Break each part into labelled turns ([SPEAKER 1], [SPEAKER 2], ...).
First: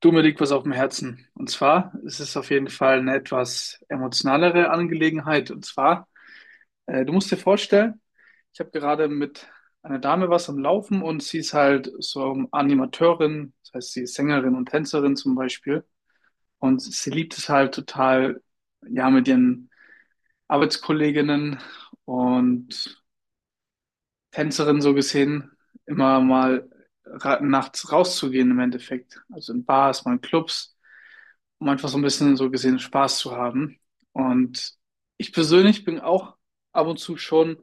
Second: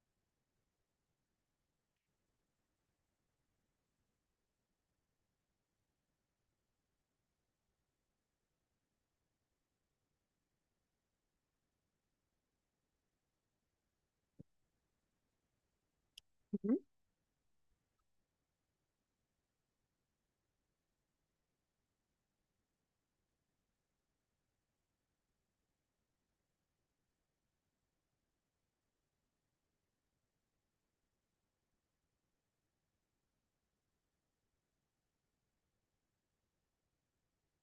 [SPEAKER 1] Du, mir liegt was auf dem Herzen. Und zwar ist es auf jeden Fall eine etwas emotionalere Angelegenheit. Und zwar, du musst dir vorstellen, ich habe gerade mit einer Dame was am Laufen, und sie ist halt so Animateurin, das heißt, sie ist Sängerin und Tänzerin zum Beispiel.
[SPEAKER 2] Mhm.
[SPEAKER 1] Und sie liebt es halt total, ja, mit ihren Arbeitskolleginnen und Tänzerinnen so gesehen, immer mal ra nachts rauszugehen im Endeffekt. Also in Bars, mal in Clubs, um einfach so ein bisschen so gesehen Spaß zu haben. Und ich persönlich bin auch ab und zu schon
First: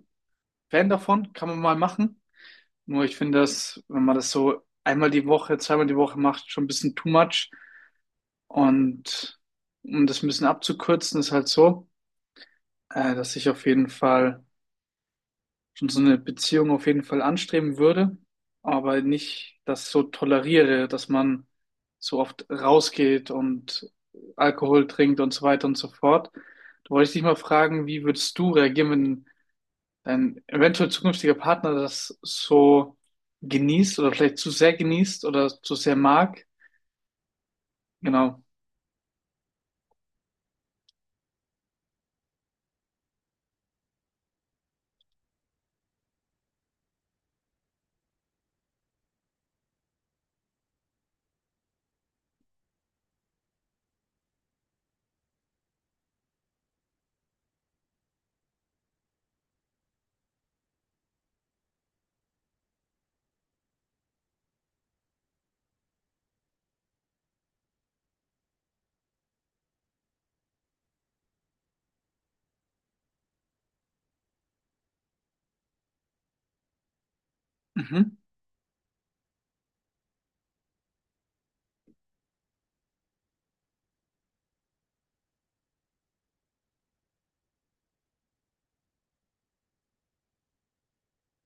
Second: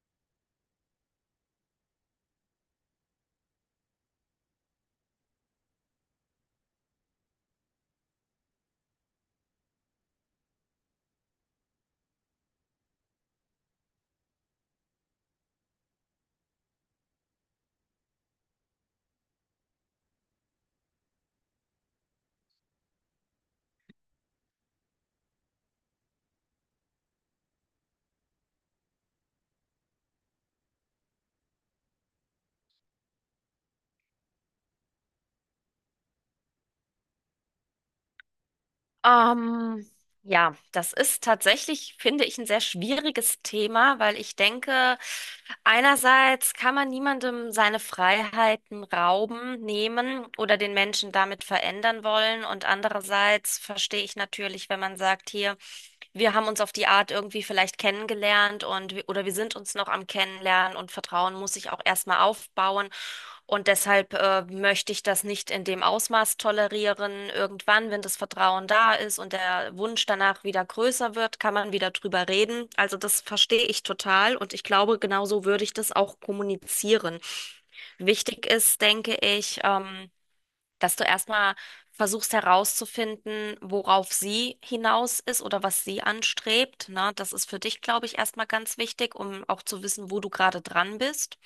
[SPEAKER 1] Fan davon, kann man mal machen. Nur ich finde das, wenn man das so einmal die Woche, zweimal die Woche macht, schon ein bisschen too much. Und um das ein bisschen abzukürzen, ist halt so, dass ich auf jeden Fall schon so eine Beziehung auf jeden Fall anstreben würde, aber nicht das so toleriere, dass man so oft rausgeht und Alkohol trinkt und so weiter und so fort. Da wollte ich dich mal fragen, wie würdest du reagieren, wenn dein eventuell zukünftiger Partner das so genießt oder vielleicht zu sehr genießt oder zu sehr mag? Genau.
[SPEAKER 2] Ähm, ja, das ist tatsächlich, finde ich, ein sehr schwieriges Thema, weil ich denke, einerseits kann man niemandem seine Freiheiten rauben, nehmen oder den Menschen damit verändern wollen. Und andererseits verstehe ich natürlich, wenn man sagt, hier, wir haben uns auf die Art irgendwie vielleicht kennengelernt und wir- oder wir sind uns noch am Kennenlernen und Vertrauen muss sich auch erstmal aufbauen. Und deshalb möchte ich das nicht in dem Ausmaß tolerieren. Irgendwann, wenn das Vertrauen da ist und der Wunsch danach wieder größer wird, kann man wieder drüber reden. Also das verstehe ich total und ich glaube, genauso würde ich das auch kommunizieren.
[SPEAKER 1] Mhm.
[SPEAKER 2] Wichtig ist, denke ich, dass du erstmal versuchst herauszufinden, worauf sie hinaus ist oder was sie anstrebt. Ne? Das ist für dich, glaube ich, erstmal ganz wichtig, um auch zu wissen, wo du gerade dran bist.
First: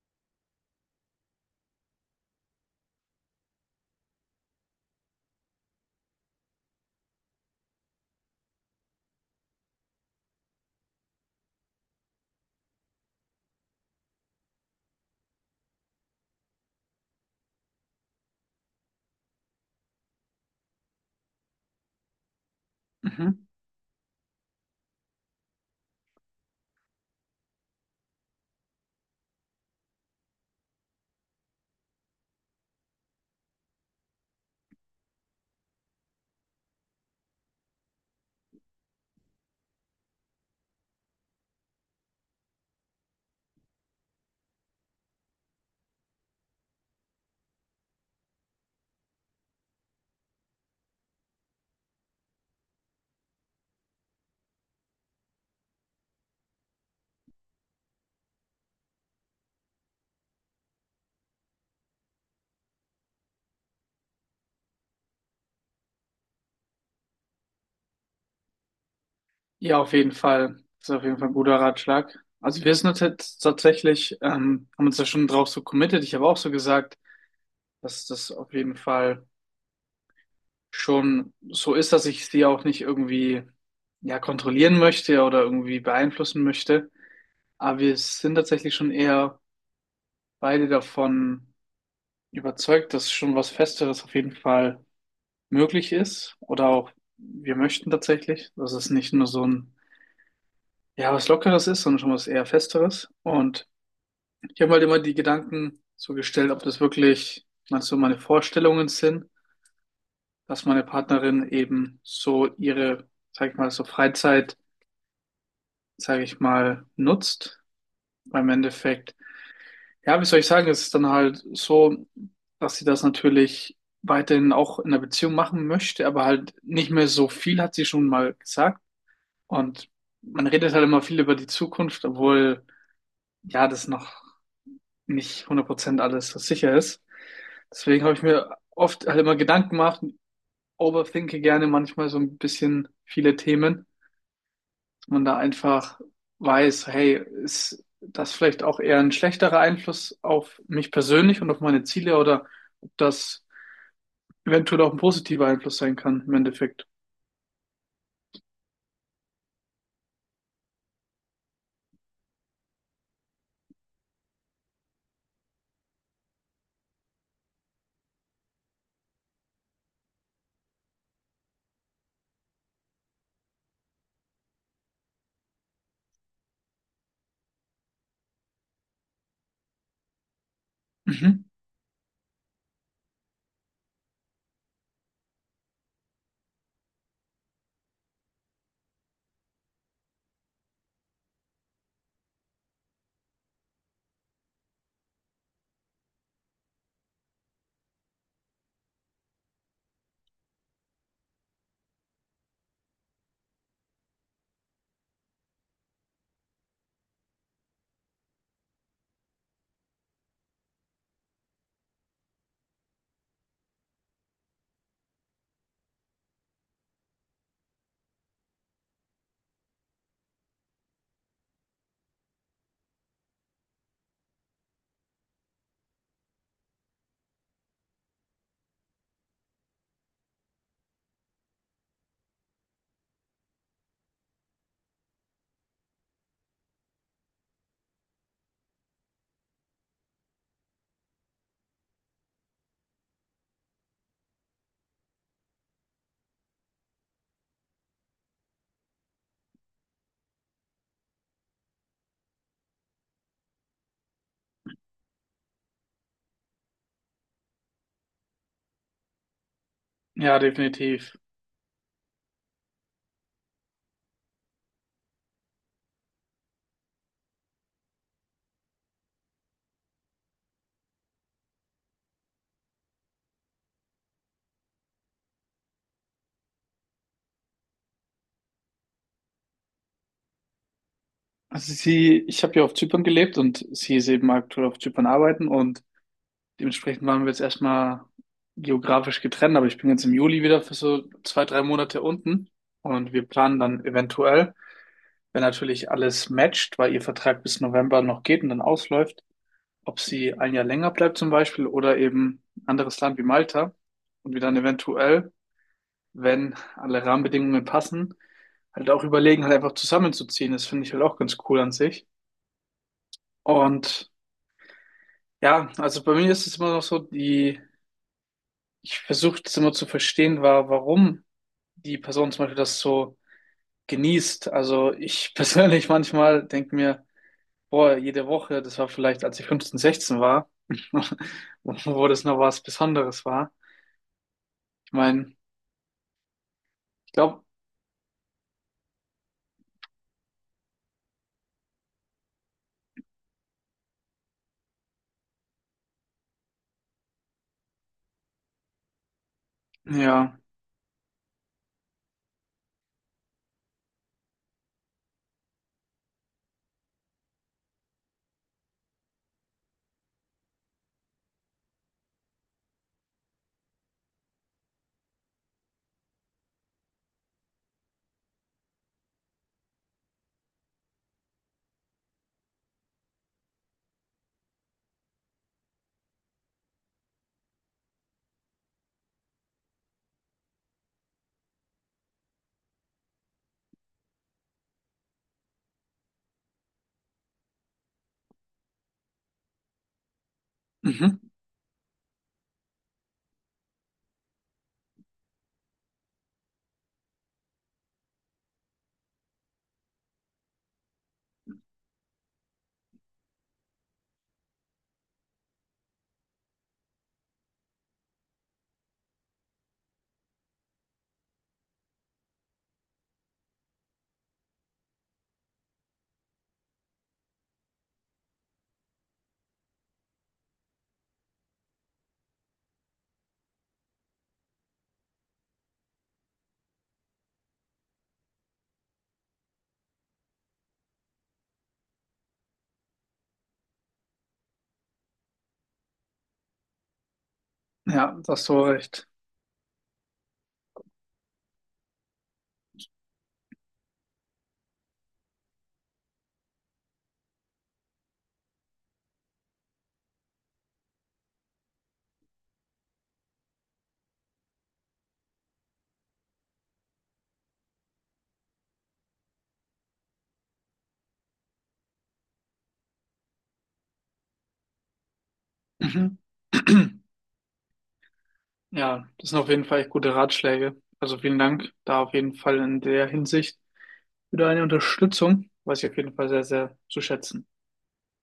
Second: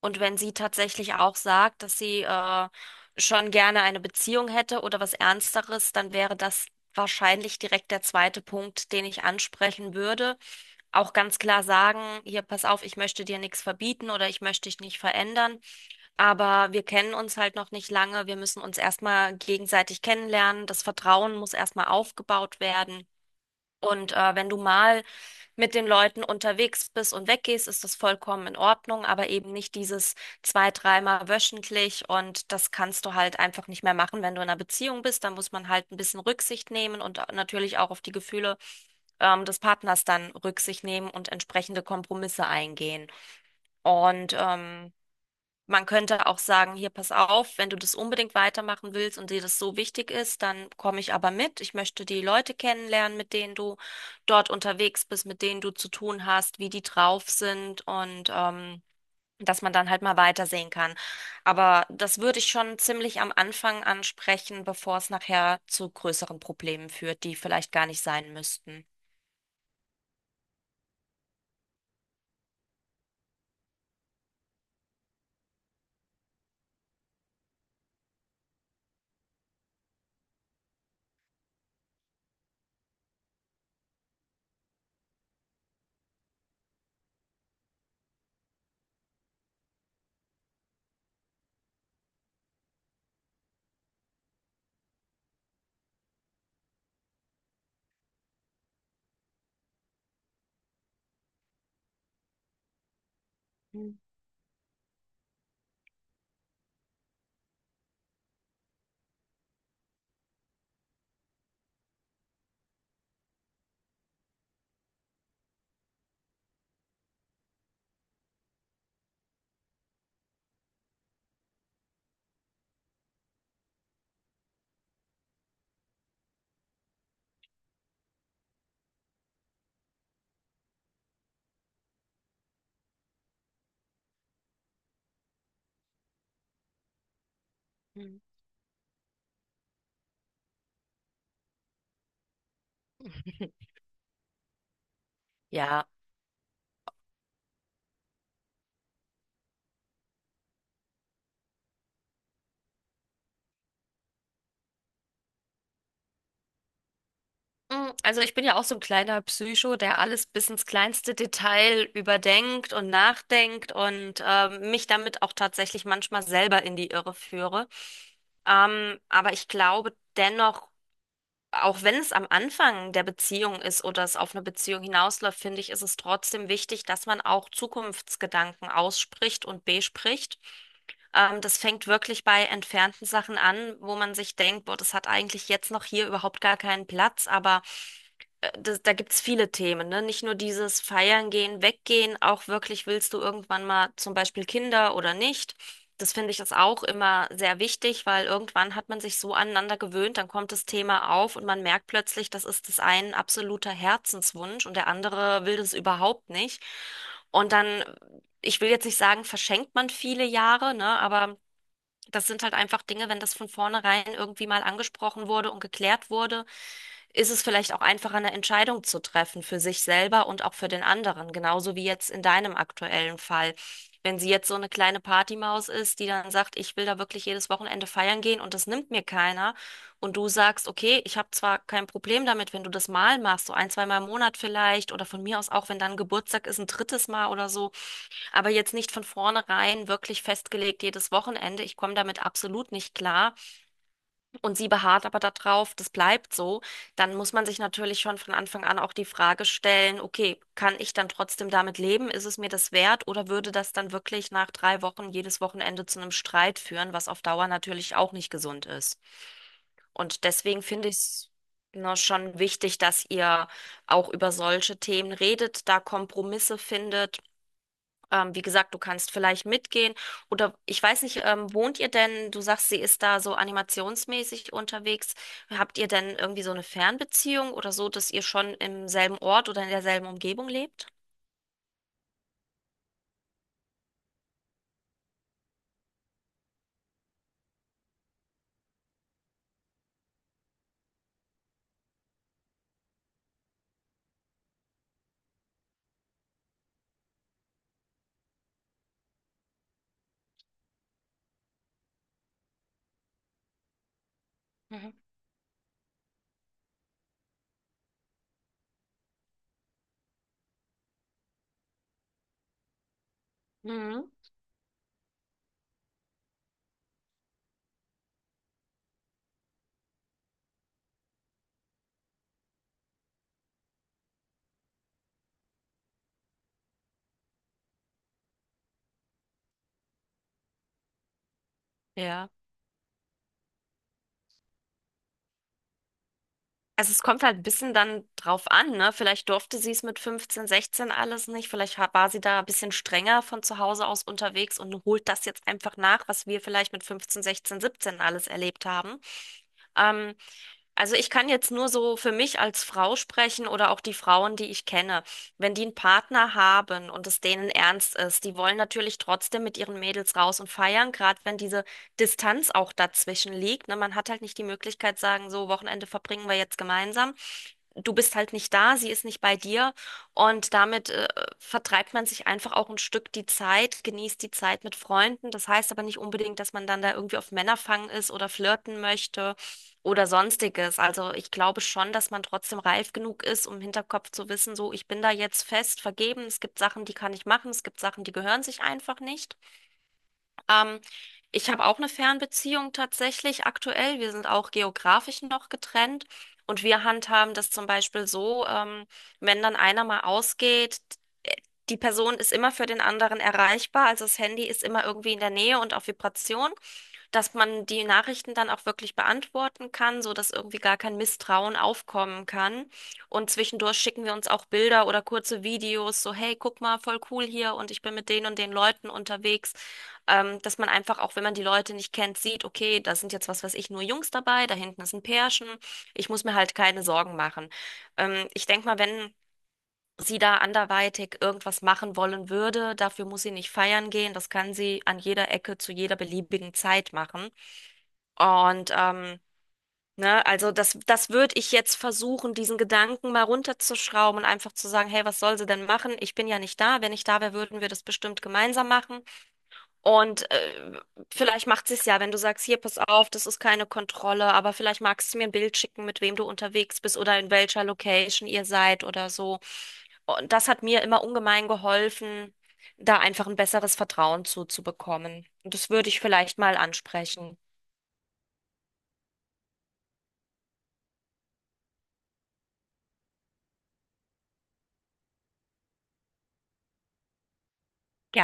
[SPEAKER 2] Und wenn sie tatsächlich auch sagt, dass sie schon gerne eine Beziehung hätte oder was Ernsteres, dann wäre das wahrscheinlich direkt der zweite Punkt, den ich ansprechen würde. Auch ganz klar sagen, hier, pass auf, ich möchte dir nichts verbieten oder ich möchte dich nicht verändern, aber wir kennen uns halt noch nicht lange. Wir müssen uns erstmal gegenseitig kennenlernen. Das Vertrauen muss erstmal aufgebaut werden.
[SPEAKER 1] Mhm.
[SPEAKER 2] Und wenn du mal mit den Leuten unterwegs bist und weggehst, ist das vollkommen in Ordnung, aber eben nicht dieses zwei, dreimal wöchentlich und das kannst du halt einfach nicht mehr machen, wenn du in einer Beziehung bist. Da muss man halt ein bisschen Rücksicht nehmen und natürlich auch auf die Gefühle des Partners dann Rücksicht nehmen und entsprechende Kompromisse eingehen. Und man könnte auch sagen, hier, pass auf, wenn du das unbedingt weitermachen willst und dir das so wichtig ist, dann komme ich aber mit. Ich möchte die Leute kennenlernen, mit denen du dort unterwegs bist, mit denen du zu tun hast, wie die drauf sind und dass man dann halt mal weitersehen kann. Aber das würde ich schon ziemlich am Anfang ansprechen, bevor es nachher zu größeren Problemen führt, die vielleicht gar nicht sein müssten.
[SPEAKER 1] Ja, auf jeden Fall. Das ist auf jeden Fall ein guter Ratschlag. Also wir sind uns jetzt tatsächlich, haben uns da schon drauf so committed. Ich habe auch so gesagt, dass das auf jeden Fall schon so ist, dass ich sie auch nicht irgendwie ja kontrollieren möchte oder irgendwie beeinflussen möchte. Aber wir sind tatsächlich schon eher beide davon überzeugt, dass schon was Festeres auf jeden Fall möglich ist. Oder auch wir möchten tatsächlich, dass es nicht nur so ein ja was Lockeres ist, sondern schon was eher Festeres. Und ich habe halt immer die Gedanken so gestellt, ob das wirklich mal so meine Vorstellungen sind, dass meine Partnerin eben so ihre, sag ich mal, so Freizeit, sag ich mal, nutzt. Weil im Endeffekt, ja, wie soll ich sagen, es ist dann halt so, dass sie das natürlich weiterhin auch in der Beziehung machen möchte, aber halt nicht mehr so viel, hat sie schon mal gesagt. Und man redet halt immer viel über die Zukunft, obwohl, ja, das noch nicht 100% alles so sicher ist. Deswegen habe
[SPEAKER 2] Mhm.
[SPEAKER 1] ich mir oft halt immer Gedanken gemacht, overthinke gerne manchmal so ein bisschen viele Themen. Man da
[SPEAKER 2] Ja.
[SPEAKER 1] einfach weiß, hey, ist das vielleicht auch eher ein schlechterer Einfluss auf mich persönlich und auf meine Ziele oder ob das eventuell auch ein positiver Einfluss sein kann im Endeffekt.
[SPEAKER 2] Mm, also ich bin ja auch so ein kleiner Psycho, der alles bis ins kleinste Detail überdenkt und nachdenkt und mich damit auch tatsächlich manchmal selber in die Irre führe. Aber ich glaube dennoch, auch wenn es am Anfang der Beziehung ist oder es auf eine Beziehung hinausläuft, finde ich, ist es trotzdem wichtig, dass man auch Zukunftsgedanken ausspricht und bespricht.
[SPEAKER 1] Mhm.
[SPEAKER 2] Das fängt wirklich bei entfernten Sachen an, wo man sich denkt, boah, das hat eigentlich jetzt noch hier überhaupt gar keinen Platz, aber das, da gibt's viele Themen, ne? Nicht nur dieses Feiern gehen, weggehen, auch wirklich willst du irgendwann mal zum Beispiel Kinder oder nicht. Das finde ich ist auch immer sehr wichtig, weil irgendwann hat man sich so aneinander gewöhnt, dann kommt das Thema auf und man merkt plötzlich, das ist das ein absoluter Herzenswunsch und der andere will das überhaupt nicht. Und dann, ich will jetzt nicht sagen, verschenkt man viele Jahre, ne? Aber das sind halt einfach Dinge, wenn das von vornherein irgendwie mal angesprochen wurde und geklärt wurde, ist es vielleicht auch einfacher, eine Entscheidung zu treffen für sich selber und auch für den anderen, genauso wie jetzt in deinem aktuellen Fall. Wenn sie jetzt so eine kleine Partymaus ist, die dann sagt, ich will da wirklich jedes Wochenende feiern gehen und das nimmt mir keiner, und du sagst, okay, ich habe zwar kein Problem damit, wenn du das mal machst, so ein, zweimal im Monat vielleicht, oder von mir aus auch, wenn dann Geburtstag ist, ein drittes Mal oder so, aber jetzt nicht von vornherein wirklich festgelegt jedes Wochenende, ich komme damit absolut nicht klar und sie beharrt aber darauf, das bleibt so, dann muss man sich natürlich schon von Anfang an auch die Frage stellen, okay, kann ich dann trotzdem damit leben? Ist es mir das wert? Oder würde das dann wirklich nach 3 Wochen jedes Wochenende zu einem Streit führen, was auf Dauer natürlich auch nicht gesund ist? Und
[SPEAKER 1] Ja,
[SPEAKER 2] deswegen finde ich
[SPEAKER 1] definitiv.
[SPEAKER 2] es, ne, schon wichtig, dass ihr auch über solche Themen redet, da Kompromisse findet. Wie gesagt, du kannst vielleicht mitgehen oder ich weiß nicht, wohnt ihr denn, du sagst, sie ist da so animationsmäßig unterwegs. Habt ihr denn irgendwie so eine Fernbeziehung oder so, dass ihr schon im selben Ort oder in derselben Umgebung lebt?
[SPEAKER 1] Also sie, ich habe ja auf Zypern gelebt und sie ist eben aktuell auf Zypern arbeiten, und dementsprechend waren wir jetzt erstmal geografisch getrennt, aber ich bin jetzt im Juli wieder für so 2, 3 Monate unten, und wir planen dann eventuell, wenn natürlich alles matcht, weil ihr Vertrag bis November noch geht und dann ausläuft, ob sie 1 Jahr länger bleibt zum Beispiel oder eben ein anderes Land wie Malta, und wir dann
[SPEAKER 2] Mhm.
[SPEAKER 1] eventuell, wenn alle Rahmenbedingungen passen, halt auch überlegen, halt einfach zusammenzuziehen. Das finde ich halt auch ganz cool an sich. Und
[SPEAKER 2] Mhm.
[SPEAKER 1] ja, also bei mir ist es immer noch so, die, ich versuche das immer zu verstehen, warum die Person zum Beispiel das so genießt. Also ich persönlich manchmal denke mir, boah, jede Woche, das war vielleicht, als ich 15, 16 war, wo das
[SPEAKER 2] Ja.
[SPEAKER 1] noch was Besonderes war. Ich meine,
[SPEAKER 2] Also es kommt halt ein
[SPEAKER 1] glaube,
[SPEAKER 2] bisschen dann drauf an, ne? Vielleicht durfte sie es mit 15, 16 alles nicht. Vielleicht war sie da ein bisschen strenger von zu Hause aus unterwegs und holt das jetzt einfach nach, was wir vielleicht mit 15, 16, 17 alles erlebt haben. Ähm,
[SPEAKER 1] ja,
[SPEAKER 2] also ich kann jetzt nur so für mich als Frau sprechen oder auch die Frauen, die ich kenne. Wenn die einen Partner haben und es denen ernst ist, die wollen natürlich trotzdem mit ihren Mädels raus und feiern, gerade wenn diese Distanz auch dazwischen liegt. Ne? Man hat halt nicht die Möglichkeit, sagen, so Wochenende verbringen wir jetzt gemeinsam. Du bist halt nicht da, sie ist nicht bei dir und damit vertreibt man sich einfach auch ein Stück die Zeit, genießt die Zeit mit Freunden. Das heißt aber nicht unbedingt, dass man dann da irgendwie auf Männerfang ist oder flirten möchte oder sonstiges. Also ich glaube schon, dass man trotzdem reif genug ist, um im Hinterkopf zu wissen, so, ich bin da jetzt fest vergeben. Es gibt Sachen, die kann ich machen. Es gibt Sachen, die gehören sich einfach nicht. Ähm,
[SPEAKER 1] mhm.
[SPEAKER 2] Ich habe auch eine Fernbeziehung tatsächlich aktuell. Wir sind auch geografisch noch getrennt. Und wir handhaben das zum Beispiel so, wenn dann einer mal ausgeht, die Person ist immer für den anderen erreichbar, also das Handy ist immer irgendwie in der Nähe und auf Vibration, dass man die Nachrichten dann auch wirklich beantworten kann, so dass irgendwie gar kein Misstrauen aufkommen kann. Und zwischendurch schicken wir uns auch Bilder oder kurze Videos, so hey, guck mal, voll cool hier und ich bin mit den und den Leuten unterwegs. Dass man einfach auch, wenn man die Leute nicht kennt, sieht, okay, da sind jetzt was weiß ich, nur Jungs dabei, da hinten ist ein Pärchen. Ich muss mir halt keine Sorgen machen. Ich denke mal, wenn sie da anderweitig irgendwas machen wollen würde. Dafür muss sie nicht feiern gehen. Das kann sie an jeder Ecke zu jeder beliebigen Zeit machen.
[SPEAKER 1] Ja, da hast du
[SPEAKER 2] Und
[SPEAKER 1] recht.
[SPEAKER 2] ne, also das, das würde ich jetzt versuchen, diesen Gedanken mal runterzuschrauben und einfach zu sagen, hey, was soll sie denn machen? Ich bin ja nicht da. Wenn ich da wäre, würden wir das bestimmt gemeinsam machen. Und vielleicht macht sie es ja, wenn du sagst, hier, pass auf, das ist keine Kontrolle, aber vielleicht magst du mir ein Bild schicken, mit wem du unterwegs bist oder in welcher Location ihr seid oder so. Und das hat mir immer ungemein geholfen, da einfach ein besseres Vertrauen zuzubekommen. Und das würde ich
[SPEAKER 1] Mhm.
[SPEAKER 2] vielleicht mal ansprechen.
[SPEAKER 1] Ja, das sind auf jeden Fall echt gute Ratschläge. Also vielen Dank da auf jeden Fall in der Hinsicht für deine Unterstützung, weiß ich auf jeden Fall sehr, sehr zu schätzen.